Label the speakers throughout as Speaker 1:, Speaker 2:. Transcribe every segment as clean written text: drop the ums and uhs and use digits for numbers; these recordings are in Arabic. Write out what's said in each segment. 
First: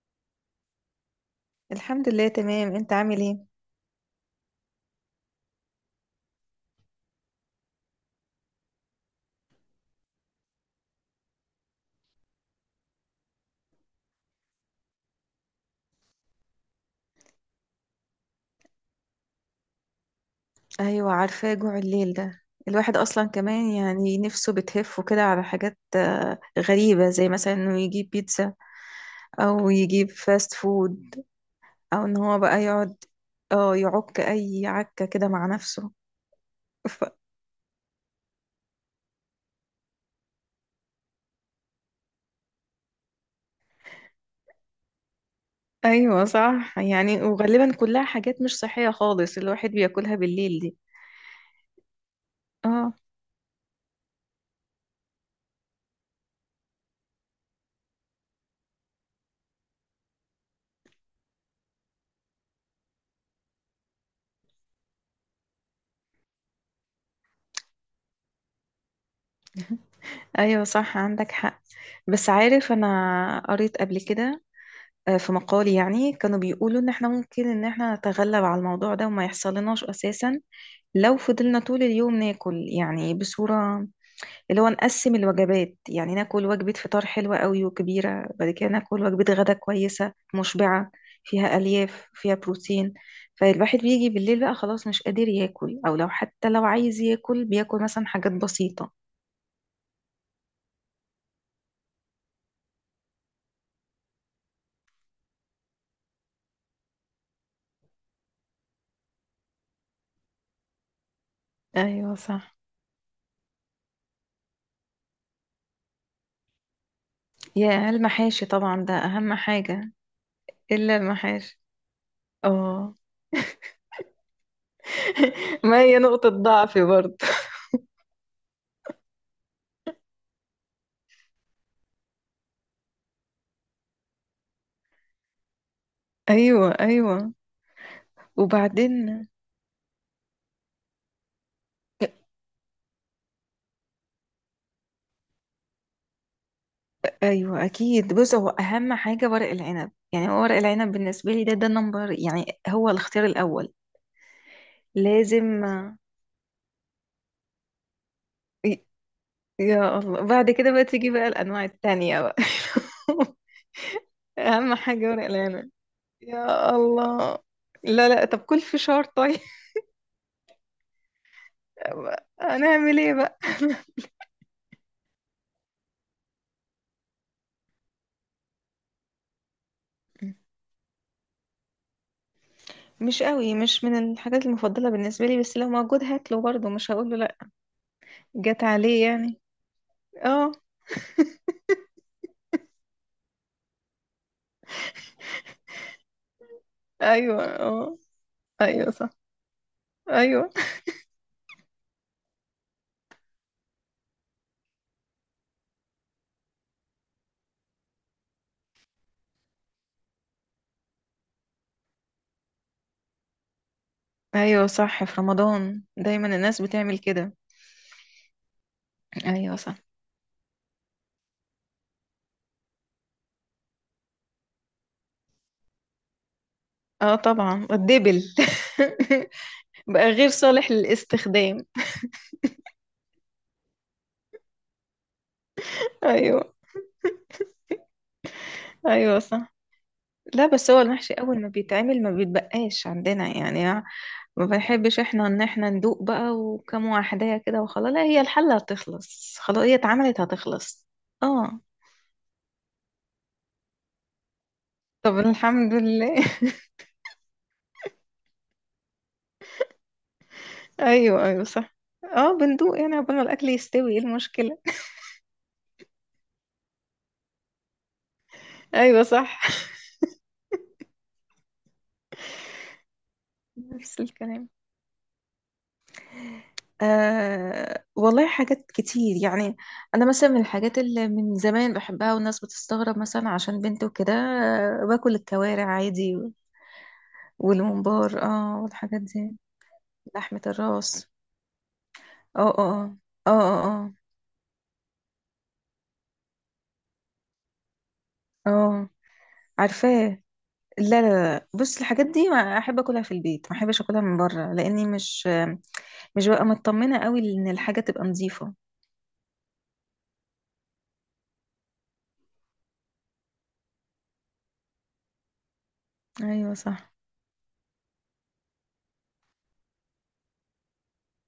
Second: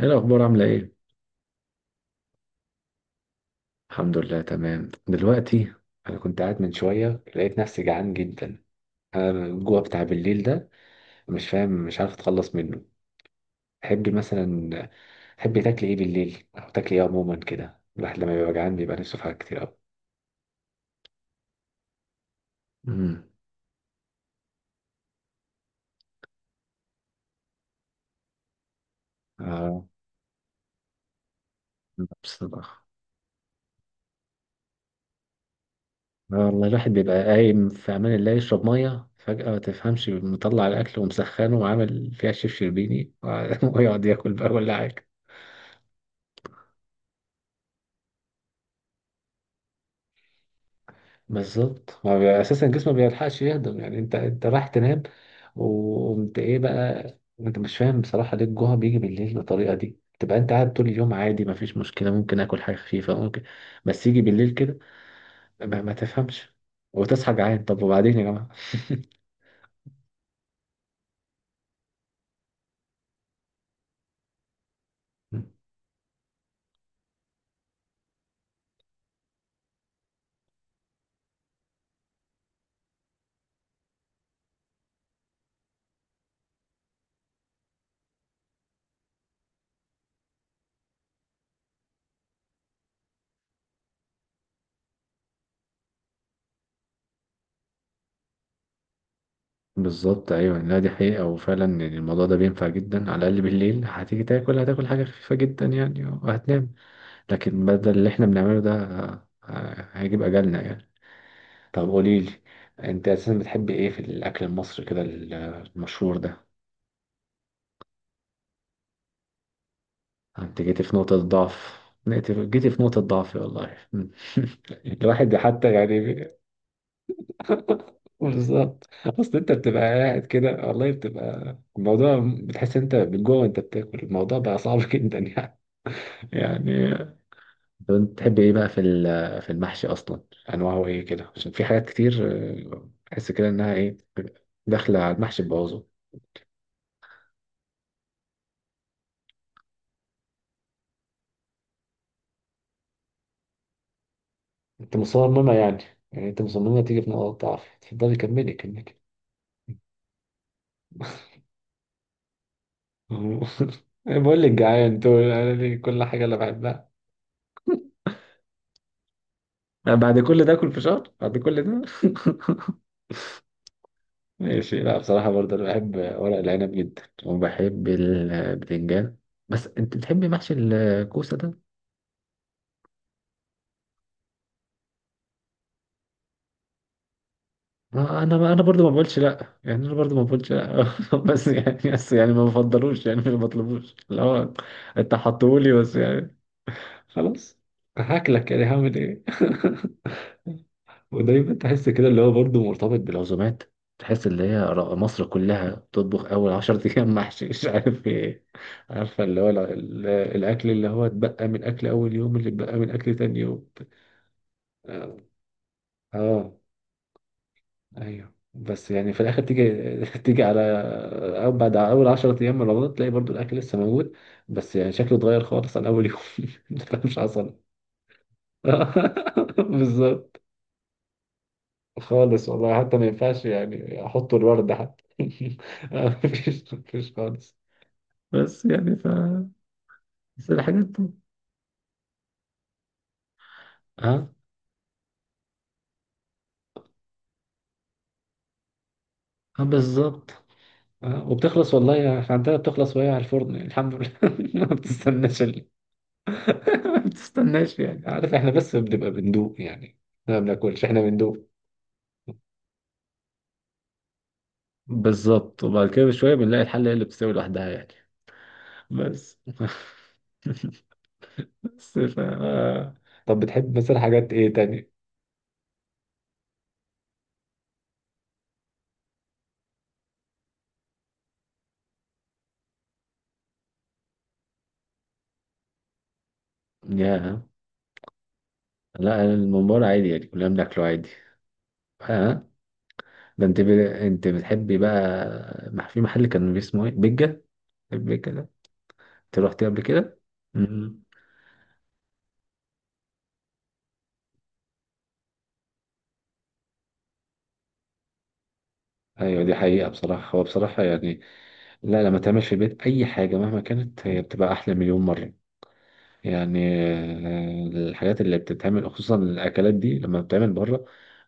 Speaker 1: ايه الاخبار عامله ايه؟
Speaker 2: الحمد لله تمام، انت عامل ايه؟
Speaker 1: الحمد لله تمام دلوقتي. انا كنت قاعد من شويه، لقيت نفسي جعان جدا. انا الجوع بتاع بالليل ده مش فاهم، مش عارف اتخلص منه. تحبي مثلا تحبي تاكلي ايه بالليل، او تاكلي ايه عموما كده؟ الواحد لما بيبقى جعان بيبقى نفسه في حاجات كتير قوي.
Speaker 2: ايوه عارفاه جوع الليل ده. الواحد
Speaker 1: امم
Speaker 2: اصلا كمان يعني نفسه بتهف كده على حاجات غريبة، زي مثلا انه يجيب بيتزا او
Speaker 1: اه
Speaker 2: يجيب فاست فود او ان هو بقى
Speaker 1: بصراحه.
Speaker 2: يقعد اه يعك اي عكة كده مع نفسه.
Speaker 1: آه والله الواحد
Speaker 2: ف...
Speaker 1: بيبقى قايم في امان الله يشرب ميه فجأة، ما تفهمش مطلع الأكل ومسخنه وعامل فيها شيف شربيني ويقعد ياكل بقى ولا حاجة.
Speaker 2: ايوه صح يعني، وغالبا كلها حاجات مش صحية خالص الواحد بياكلها بالليل دي.
Speaker 1: بالظبط، ما بي- اساسا جسمه
Speaker 2: اه
Speaker 1: ما بيلحقش يهضم، يعني انت رايح تنام وقمت ايه بقى. انت مش فاهم بصراحه ليه الجوع بيجي بالليل بالطريقه دي، تبقى انت قاعد طول اليوم عادي، ما فيش مشكله، ممكن اكل حاجه خفيفه ممكن. بس يجي بالليل كده ما تفهمش وتصحى جعان. طب وبعدين يا جماعه؟
Speaker 2: ايوه صح عندك حق. بس عارف انا قريت قبل كده، في مقالي يعني كانوا بيقولوا ان احنا ممكن ان احنا نتغلب على الموضوع ده وما يحصلناش اساسا، لو فضلنا طول اليوم ناكل يعني بصورة اللي هو نقسم الوجبات. يعني ناكل وجبة فطار حلوة قوي وكبيرة، بعد كده ناكل وجبة غدا كويسة مشبعة فيها ألياف فيها بروتين، فالواحد بيجي بالليل بقى خلاص مش قادر ياكل، او لو حتى لو عايز ياكل بياكل مثلا حاجات بسيطة.
Speaker 1: بالظبط ايوه، لا دي حقيقه، وفعلا يعني الموضوع ده بينفع جدا. على الاقل بالليل هتيجي تاكل هتاكل حاجه خفيفه جدا يعني وهتنام. لكن بدل اللي احنا بنعمله ده هيجيب اجلنا يعني. طب
Speaker 2: ايوه
Speaker 1: قولي لي،
Speaker 2: صح.
Speaker 1: انت اساسا بتحب ايه في الاكل المصري كده، المشهور ده؟
Speaker 2: يا المحاشي طبعا ده اهم حاجة.
Speaker 1: انت جيتي
Speaker 2: الا
Speaker 1: في نقطة
Speaker 2: المحاشي.
Speaker 1: ضعف. جيتي في
Speaker 2: اه
Speaker 1: نقطة ضعف والله. الواحد حتى
Speaker 2: ما هي
Speaker 1: يعني
Speaker 2: نقطة ضعفي برضه
Speaker 1: بالظبط، اصل انت بتبقى قاعد كده والله، بتبقى الموضوع بتحس انت من جوه وانت بتاكل الموضوع بقى صعب جدا يعني
Speaker 2: أيوة
Speaker 1: يعني
Speaker 2: أيوة.
Speaker 1: طب انت بتحب ايه بقى في
Speaker 2: وبعدين.
Speaker 1: ال- في المحشي اصلا؟ انواعه ايه كده؟ عشان في حاجات كتير، اه بحس كده انها ايه داخله على المحشي.
Speaker 2: أيوة أكيد، بص هو أهم حاجة ورق العنب. يعني هو ورق العنب بالنسبة لي ده نمبر، يعني هو الاختيار الأول.
Speaker 1: انت
Speaker 2: لازم.
Speaker 1: مصممة يعني. يعني انت مصممة تيجي في نقط ضعف. اتفضلي كملي
Speaker 2: ي-
Speaker 1: كملي.
Speaker 2: يا الله بعد كده بقى تيجي بقى الأنواع التانية بقى
Speaker 1: بقول لك
Speaker 2: أهم
Speaker 1: جعان
Speaker 2: حاجة
Speaker 1: تقول
Speaker 2: ورق
Speaker 1: انا
Speaker 2: العنب.
Speaker 1: لي كل حاجة اللي
Speaker 2: يا
Speaker 1: بحبها.
Speaker 2: الله. لا لا، طب كل فشار طيب.
Speaker 1: بعد كل ده اكل فشار بعد كل ده؟
Speaker 2: هنعمل ايه بقى
Speaker 1: ماشي، لا بصراحة برضه انا بحب ورق العنب جدا وبحب البتنجان. بس انت بتحبي محشي الكوسة ده؟
Speaker 2: مش قوي، مش من الحاجات المفضلة بالنسبة لي، بس لو موجود هاكله برضه، مش هقوله لا.
Speaker 1: ما انا
Speaker 2: جت
Speaker 1: برضه ما
Speaker 2: عليه
Speaker 1: بقولش
Speaker 2: يعني.
Speaker 1: لا يعني، انا برضه ما بقولش
Speaker 2: اه.
Speaker 1: لا بس يعني ما بفضلوش يعني، ما بطلبوش لا. انت حطولي بس يعني.
Speaker 2: ايوه.
Speaker 1: خلاص
Speaker 2: اه.
Speaker 1: هاكلك يعني،
Speaker 2: ايوه
Speaker 1: هعمل
Speaker 2: صح.
Speaker 1: ايه.
Speaker 2: ايوه.
Speaker 1: ودايما تحس كده اللي هو برضه مرتبط بالعزومات. تحس اللي هي مصر كلها بتطبخ اول عشر ايام محشي مش عارف ايه. عارفه اللي هو الاكل اللي هو اتبقى من اكل اول يوم، اللي اتبقى من اكل تاني يوم.
Speaker 2: ايوه صح،
Speaker 1: اه
Speaker 2: في رمضان دايما
Speaker 1: آه،
Speaker 2: الناس بتعمل كده.
Speaker 1: ايوه، بس يعني في الاخر
Speaker 2: ايوه صح.
Speaker 1: تيجي تيجي على، أو بعد اول 10 ايام من رمضان تلاقي برضو الاكل لسه موجود بس يعني شكله اتغير خالص عن اول يوم.
Speaker 2: اه
Speaker 1: مش حصل.
Speaker 2: طبعا الدبل بقى غير
Speaker 1: بالظبط
Speaker 2: صالح للاستخدام.
Speaker 1: خالص والله، حتى ما ينفعش يعني احط الورد حتى.
Speaker 2: ايوه.
Speaker 1: مفيش خالص. بس يعني ف،
Speaker 2: ايوه صح. لا
Speaker 1: بس
Speaker 2: بس هو
Speaker 1: الحاجات دي.
Speaker 2: المحشي اول ما بيتعمل ما بيتبقاش عندنا يعني.
Speaker 1: اه.
Speaker 2: ما بنحبش احنا ان احنا ندوق بقى وكم واحدة كده وخلاص. لا هي الحلة هتخلص، خلاص
Speaker 1: اه
Speaker 2: هي اتعملت
Speaker 1: بالظبط.
Speaker 2: هتخلص.
Speaker 1: اه
Speaker 2: اه.
Speaker 1: وبتخلص والله، احنا عندنا بتخلص وهي على الفرن يعني، الحمد لله ما
Speaker 2: طب
Speaker 1: بتستناش ال...
Speaker 2: الحمد لله
Speaker 1: ما بتستناش يعني. عارف احنا بس بنبقى بندوق يعني، احنا ما بناكلش، احنا
Speaker 2: ايوه
Speaker 1: بندوق.
Speaker 2: ايوه صح. اه بندوق يعني عقبال ما الاكل يستوي، ايه المشكله؟
Speaker 1: بالظبط، وبعد كده بشوية بنلاقي الحلة هي اللي بتستوي لوحدها يعني.
Speaker 2: ايوه
Speaker 1: بس
Speaker 2: صح.
Speaker 1: بس ف آه. طب بتحب مثلا
Speaker 2: نفس
Speaker 1: حاجات
Speaker 2: الكلام.
Speaker 1: ايه تاني؟
Speaker 2: آه والله حاجات كتير يعني. انا مثلا من الحاجات اللي من زمان بحبها والناس بتستغرب مثلا عشان بنت وكده، باكل الكوارع عادي،
Speaker 1: ياه.
Speaker 2: والممبار اه والحاجات
Speaker 1: لا أنا
Speaker 2: دي.
Speaker 1: الممبار عادي يعني،
Speaker 2: لحمة
Speaker 1: كلنا بناكله
Speaker 2: الراس.
Speaker 1: عادي. ها.
Speaker 2: اه اه اه.
Speaker 1: ده انت
Speaker 2: اه
Speaker 1: ب...
Speaker 2: اه
Speaker 1: انت بتحبي بقى في محل كان اسمه ايه، بيجا، البيجا ده؟
Speaker 2: اه. آه.
Speaker 1: انت رحتيه قبل كده؟
Speaker 2: عارفاه. لا
Speaker 1: امم
Speaker 2: لا. لا بص الحاجات دي ما احب اكلها في البيت، ما احبش اكلها من بره لاني مش ببقى مطمنة قوي ان الحاجة تبقى نظيفة.
Speaker 1: ايوه دي حقيقة بصراحة، هو بصراحة يعني، لا، لما تعمل في البيت اي حاجة مهما كانت هي بتبقى احلى مليون مرة
Speaker 2: ايوه
Speaker 1: يعني.
Speaker 2: صح.
Speaker 1: الحاجات اللي بتتعمل خصوصا الأكلات دي لما بتتعمل بره،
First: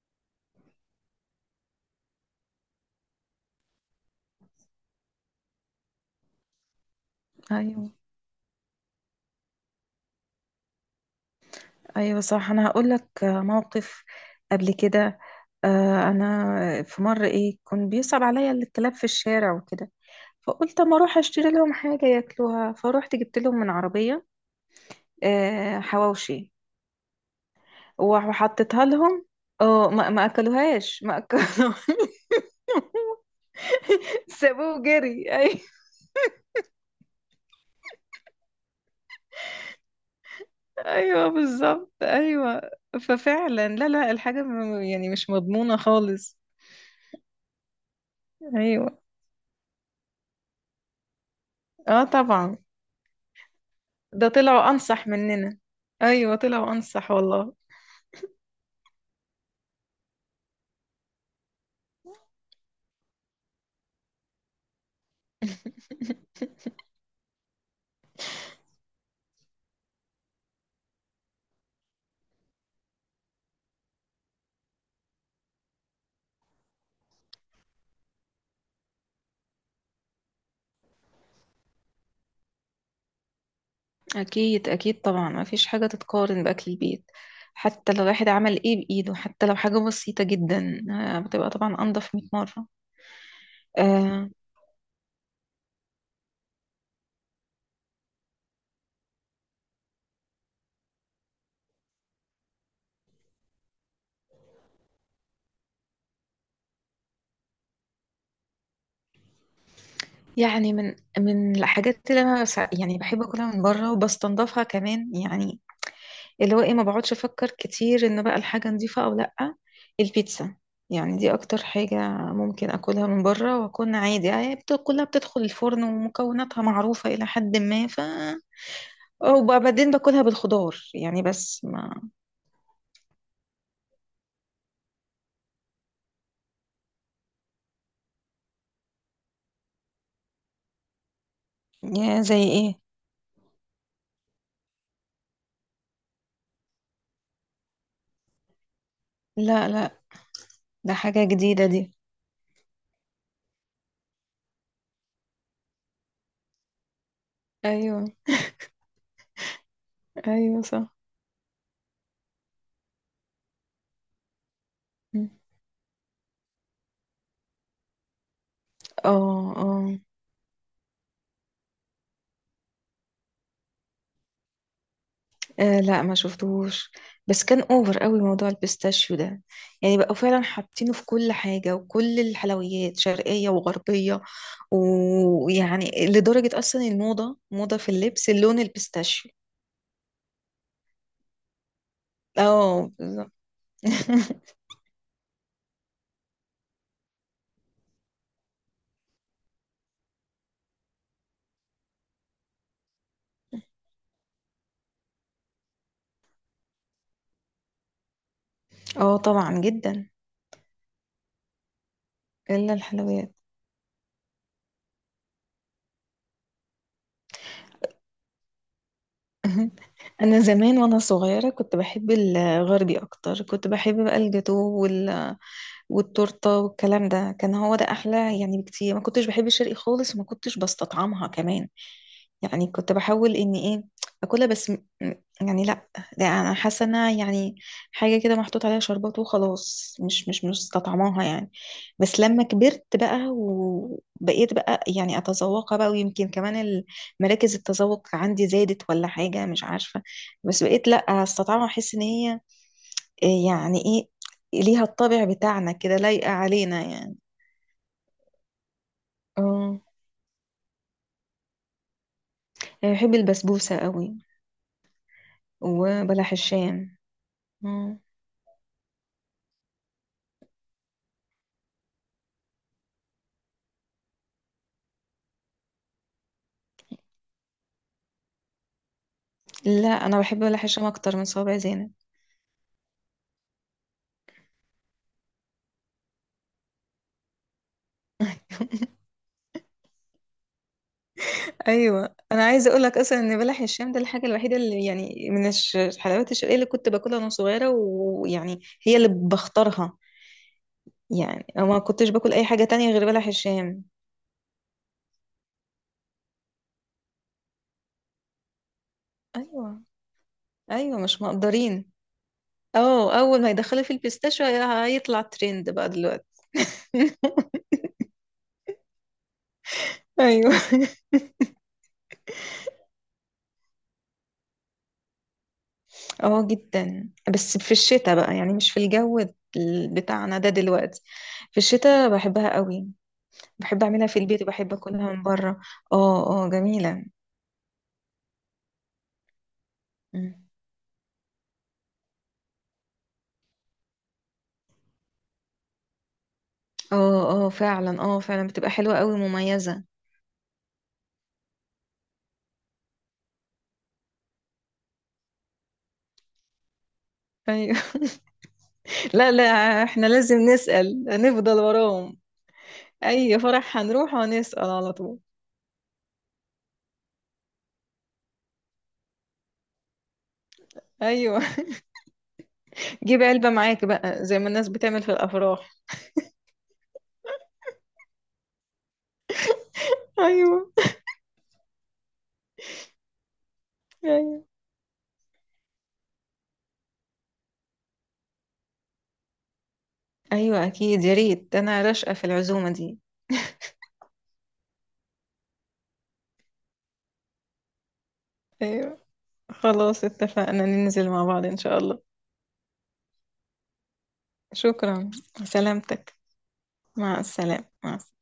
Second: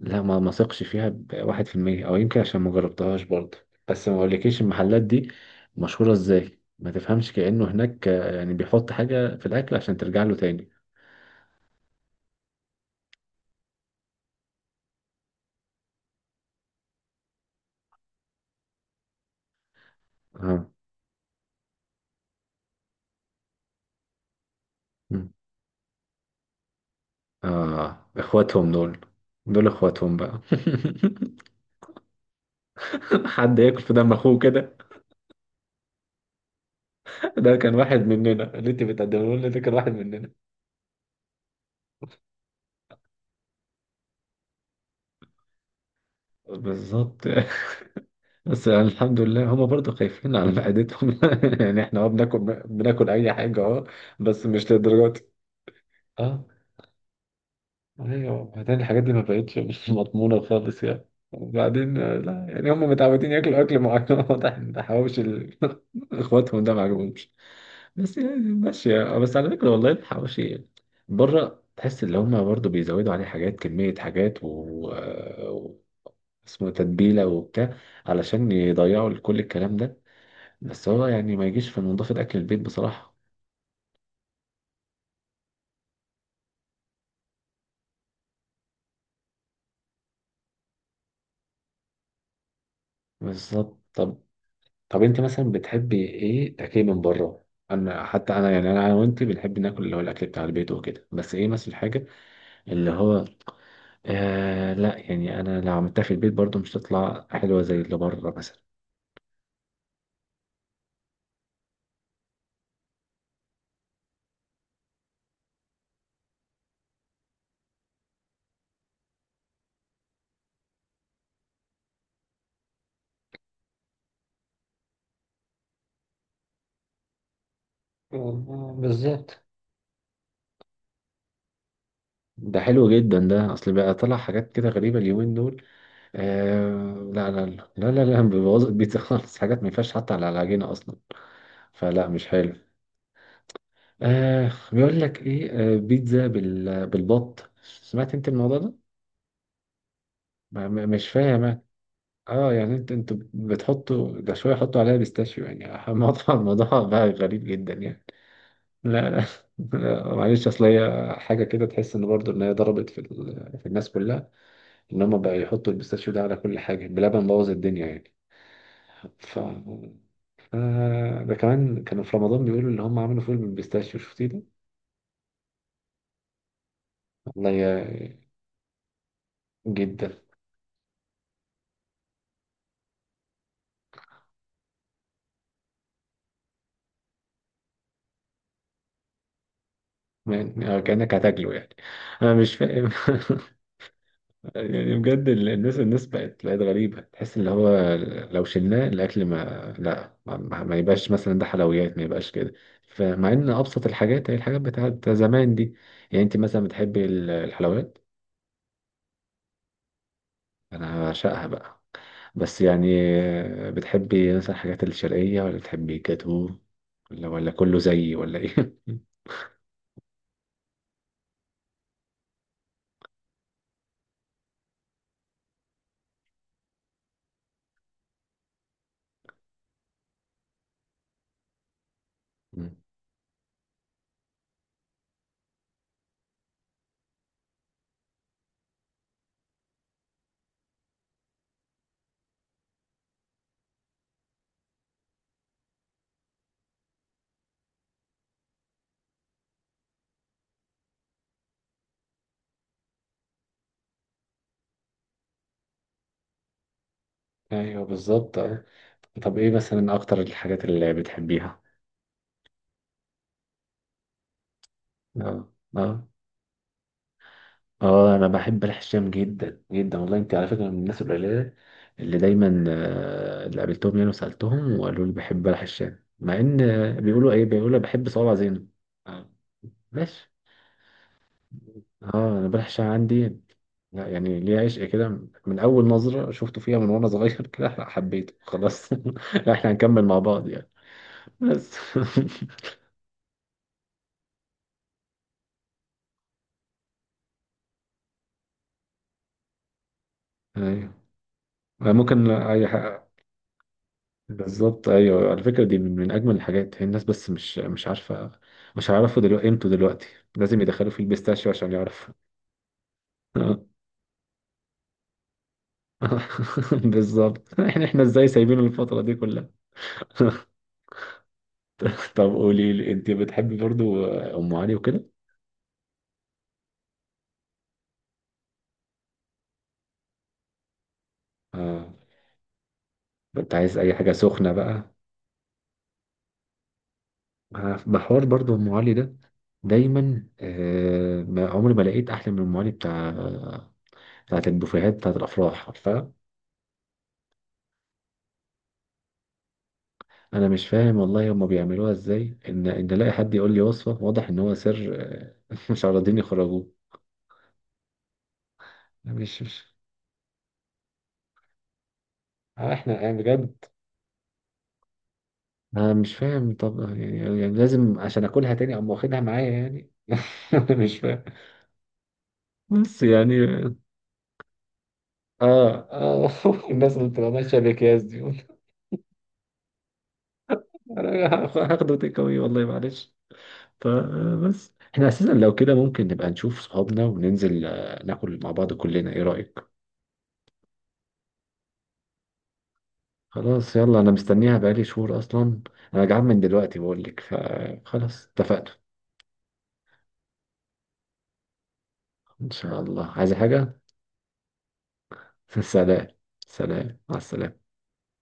Speaker 1: لا ما ثقش فيها بواحد في المية، أو يمكن عشان ما جربتهاش برضه. بس ما أقولكيش المحلات دي مشهورة إزاي، ما تفهمش، كأنه
Speaker 2: ايوه
Speaker 1: هناك يعني بيحط حاجة في الأكل عشان ترجع له تاني.
Speaker 2: ايوه صح. انا هقول لك موقف قبل كده. انا في مرة ايه كان بيصعب عليا الكلاب في الشارع وكده،
Speaker 1: آه.
Speaker 2: فقلت اما اروح اشتري لهم حاجة ياكلوها، فروحت جبت لهم من عربية
Speaker 1: مم.
Speaker 2: حواوشي
Speaker 1: آه إخواتهم
Speaker 2: وحطيتها
Speaker 1: دول.
Speaker 2: لهم.
Speaker 1: دول
Speaker 2: اه ما
Speaker 1: إخواتهم
Speaker 2: ما
Speaker 1: بقى.
Speaker 2: اكلوهاش، ما اكلوها.
Speaker 1: حد ياكل في دم أخوه
Speaker 2: سابوه
Speaker 1: كده.
Speaker 2: وجري، ايوه.
Speaker 1: ده كان واحد مننا اللي أنت بتقدمه لنا، ده كان واحد مننا.
Speaker 2: ايوه بالظبط ايوه. ففعلا لا لا، الحاجة يعني مش مضمونة خالص.
Speaker 1: بالظبط. بس يعني
Speaker 2: ايوه.
Speaker 1: الحمد لله هما برضو خايفين على معدتهم يعني. احنا
Speaker 2: اه
Speaker 1: اه بناكل،
Speaker 2: طبعا.
Speaker 1: بناكل اي حاجه اه،
Speaker 2: ده
Speaker 1: بس
Speaker 2: طلعوا
Speaker 1: مش
Speaker 2: انصح
Speaker 1: للدرجه دي.
Speaker 2: مننا. ايوه
Speaker 1: اه.
Speaker 2: طلعوا انصح والله.
Speaker 1: ايوه، وبعدين الحاجات دي ما بقتش مش مضمونه خالص يعني. وبعدين لا يعني هما متعودين ياكلوا اكل معين واضح ان حواوشي اخواتهم ده ما عجبهمش. بس يعني ماشيه بس على فكره والله الحواوشي بره تحس ان هما برضو بيزودوا عليه حاجات، كميه حاجات و... و... اسمه تتبيله وبتاع، علشان يضيعوا كل الكلام ده. بس هو يعني ما يجيش في نظافة أكل البيت بصراحة.
Speaker 2: أكيد أكيد، طبعا مفيش حاجة تتقارن بأكل البيت. حتى لو الواحد عمل إيه بإيده، حتى لو حاجة بسيطة جدا، بتبقى طبعا أنضف 100 مرة.
Speaker 1: بالظبط. طب
Speaker 2: آه.
Speaker 1: طب أنت مثلا بتحبي إيه أكل من بره؟ أنا حتى أنا يعني أنا وأنت بنحب ناكل اللي هو الأكل بتاع البيت وكده، بس إيه مثلا الحاجة اللي هو، لا يعني أنا لو عملتها في البيت برضو مش هتطلع حلوة زي اللي بره مثلا.
Speaker 2: يعني من من الحاجات اللي أنا يعني بحب أكلها من بره وبستنضفها كمان، يعني اللي هو ايه، ما بقعدش افكر كتير ان بقى الحاجة نظيفة او لأ: البيتزا. يعني دي اكتر حاجة ممكن اكلها من بره واكون عادي يعني. كلها بتدخل الفرن ومكوناتها معروفة الى حد ما، ف...
Speaker 1: بالظبط.
Speaker 2: وبعدين باكلها بالخضار يعني، بس ما...
Speaker 1: ده حلو جدا، ده اصل بقى طلع حاجات كده غريبه اليومين دول. لا لا لا لا لا, لا بيبوظ البيتزا خالص، حاجات ما ينفعش حتى على العجينه اصلا، فلا
Speaker 2: يا
Speaker 1: مش
Speaker 2: زي
Speaker 1: حلو.
Speaker 2: ايه؟
Speaker 1: بيقول لك ايه، بيتزا بالبط، سمعت انت الموضوع ده؟
Speaker 2: لا لا، ده
Speaker 1: مش
Speaker 2: حاجة
Speaker 1: فاهم أنا.
Speaker 2: جديدة دي.
Speaker 1: اه يعني انت بتحطوا ده شويه، حطوا عليها بيستاشيو يعني، الموضوع بقى غريب جدا يعني.
Speaker 2: ايوه.
Speaker 1: لا لا لا، معلش
Speaker 2: ايوه
Speaker 1: اصل
Speaker 2: صح.
Speaker 1: هي حاجه كده تحس ان برضو ان هي ضربت في الناس كلها، ان هم بقى يحطوا البيستاشيو ده على كل حاجه، بلبن، بوظ الدنيا يعني.
Speaker 2: اه
Speaker 1: ف
Speaker 2: اه.
Speaker 1: ده كمان كانوا في رمضان بيقولوا اللي هم عملوا فول بالبيستاشيو، شفتيه ده؟
Speaker 2: آه لا ما شفتهوش، بس
Speaker 1: والله
Speaker 2: كان اوفر قوي موضوع البيستاشيو ده. يعني
Speaker 1: جدا
Speaker 2: بقوا فعلا حاطينه في كل حاجة وكل الحلويات شرقية وغربية، ويعني لدرجة اصلا الموضة موضة في اللبس اللون البيستاشيو.
Speaker 1: يعني. كأنك هتاكله يعني، انا مش فاهم.
Speaker 2: اه بالظبط.
Speaker 1: يعني بجد الناس بقت غريبة. تحس ان هو لو شلناه الاكل ما، لا ما يبقاش مثلا، ده حلويات ما يبقاش كده. فمع ان ابسط الحاجات هي الحاجات بتاعت زمان دي. يعني انت مثلا بتحبي الحلويات؟
Speaker 2: اه طبعا جدا.
Speaker 1: انا بعشقها بقى، بس
Speaker 2: الا
Speaker 1: يعني
Speaker 2: الحلويات.
Speaker 1: بتحبي مثلا الحاجات الشرقية ولا بتحبي جاتو، ولا كله زيي، ولا ايه؟
Speaker 2: انا زمان وانا صغيره كنت بحب الغربي اكتر، كنت بحب بقى الجاتو وال... والتورته والكلام ده، كان هو ده احلى يعني بكتير، ما كنتش بحب الشرقي خالص وما كنتش بستطعمها كمان. يعني
Speaker 1: مم.
Speaker 2: كنت بحاول اني ايه اكلها بس يعني لا، ده انا حاسه انها يعني حاجه كده محطوط عليها شربات وخلاص، مش مستطعماها يعني. بس لما كبرت بقى وبقيت بقى يعني اتذوقها بقى، ويمكن كمان مراكز التذوق عندي زادت ولا حاجة مش عارفة. بس بقيت لا، استطعم احس ان هي إيه يعني ايه، ليها الطابع بتاعنا كده، لايقة علينا يعني.
Speaker 1: ايوه بالظبط. طب ايه
Speaker 2: اه.
Speaker 1: مثلا اكتر الحاجات اللي بتحبيها؟
Speaker 2: يعني بحب البسبوسة قوي
Speaker 1: اه اه
Speaker 2: وبلح الشام. مم.
Speaker 1: اه، انا بحب الحشام جدا جدا والله، انت على فكره من الناس القليله اللي دايما اللي قابلتهم يعني وسالتهم وقالوا لي بحب الحشام، مع ان بيقولوا بحب صوابع زينب. آه،
Speaker 2: لا انا
Speaker 1: ماشي.
Speaker 2: بحب بلح الشام اكتر من صوابع زينب.
Speaker 1: اه انا بالحشام عندي، لا يعني ليه عشق كده من اول نظره شفته فيها من وانا صغير كده، لا، حبيته خلاص لا، احنا هنكمل مع بعض يعني. بس
Speaker 2: ايوه انا عايزه اقول لك اصلا ان بلح الشام ده الحاجه الوحيده اللي يعني من الحلويات الشرقيه اللي كنت باكلها وانا صغيره، ويعني هي اللي بختارها.
Speaker 1: ايوه.
Speaker 2: يعني أنا ما كنتش
Speaker 1: ممكن
Speaker 2: باكل اي حاجه
Speaker 1: اي
Speaker 2: تانية غير
Speaker 1: حاجة.
Speaker 2: بلح الشام.
Speaker 1: بالظبط ايوه، على فكره دي من اجمل الحاجات، هي الناس بس مش عارفه، مش هيعرفوا دلوقتي قيمته
Speaker 2: ايوه.
Speaker 1: دلوقتي، لازم يدخلوا
Speaker 2: ايوه
Speaker 1: فيه
Speaker 2: مش
Speaker 1: البيستاشيو عشان
Speaker 2: مقدرين.
Speaker 1: يعرفوا.
Speaker 2: اه اول ما
Speaker 1: آه.
Speaker 2: يدخلوا في البيستاشيو هيطلع ترند بقى دلوقتي.
Speaker 1: بالظبط، احنا ازاي سايبين الفتره دي كلها؟
Speaker 2: ايوه.
Speaker 1: طب قولي لي، انت بتحبي برضو ام علي وكده؟
Speaker 2: اه جدا. بس في الشتاء بقى، يعني مش في الجو بتاعنا ده دلوقتي. في
Speaker 1: اه،
Speaker 2: الشتاء بحبها قوي.
Speaker 1: انت عايز
Speaker 2: بحب
Speaker 1: اي
Speaker 2: اعملها
Speaker 1: حاجه
Speaker 2: في البيت
Speaker 1: سخنه
Speaker 2: وبحب
Speaker 1: بقى.
Speaker 2: اكلها من بره. اه اه جميلة.
Speaker 1: محور برضو ام علي ده، دايما
Speaker 2: مم.
Speaker 1: ما عمري ما لقيت احلى من ام علي بتاع بتاعت البوفيهات بتاعت الافراح، عارفه.
Speaker 2: اه اه فعلا، اه فعلا بتبقى حلوة قوي مميزة.
Speaker 1: انا مش فاهم والله هما بيعملوها ازاي، ان الاقي حد يقول لي وصفه، واضح ان هو سر مش عارضين يخرجوه.
Speaker 2: ايوه. لا
Speaker 1: مش
Speaker 2: لا.
Speaker 1: مش
Speaker 2: احنا لازم نسأل نفضل وراهم.
Speaker 1: احنا يعني
Speaker 2: اي
Speaker 1: بجد،
Speaker 2: فرح هنروح هنسأل على طول.
Speaker 1: انا مش فاهم، طب يعني لازم عشان اكلها تاني اقوم واخدها معايا يعني؟ مش فاهم،
Speaker 2: ايوه.
Speaker 1: بس
Speaker 2: جيب
Speaker 1: يعني.
Speaker 2: علبة معاك بقى زي ما الناس بتعمل في الأفراح.
Speaker 1: اه. اه الناس اللي بتبقى ماشيه باكياس دي،
Speaker 2: أيوة
Speaker 1: انا هاخده تيك أواي والله معلش.
Speaker 2: أيوة.
Speaker 1: فبس احنا اساسا لو كده ممكن نبقى نشوف صحابنا وننزل ناكل مع بعض كلنا، ايه رايك؟
Speaker 2: أيوة أكيد، يا ريت، أنا راشقة في العزومة دي.
Speaker 1: خلاص يلا، انا مستنيها بقالي شهور اصلا، انا جعان من دلوقتي بقول لك، فخلاص اتفقنا.
Speaker 2: أيوة. خلاص اتفقنا ننزل مع بعض إن شاء الله.
Speaker 1: ان شاء الله، عايزة حاجة؟
Speaker 2: شكرا.
Speaker 1: سلام.
Speaker 2: سلامتك.
Speaker 1: سلام، مع
Speaker 2: مع السلامة
Speaker 1: السلامة.
Speaker 2: مع السلامة.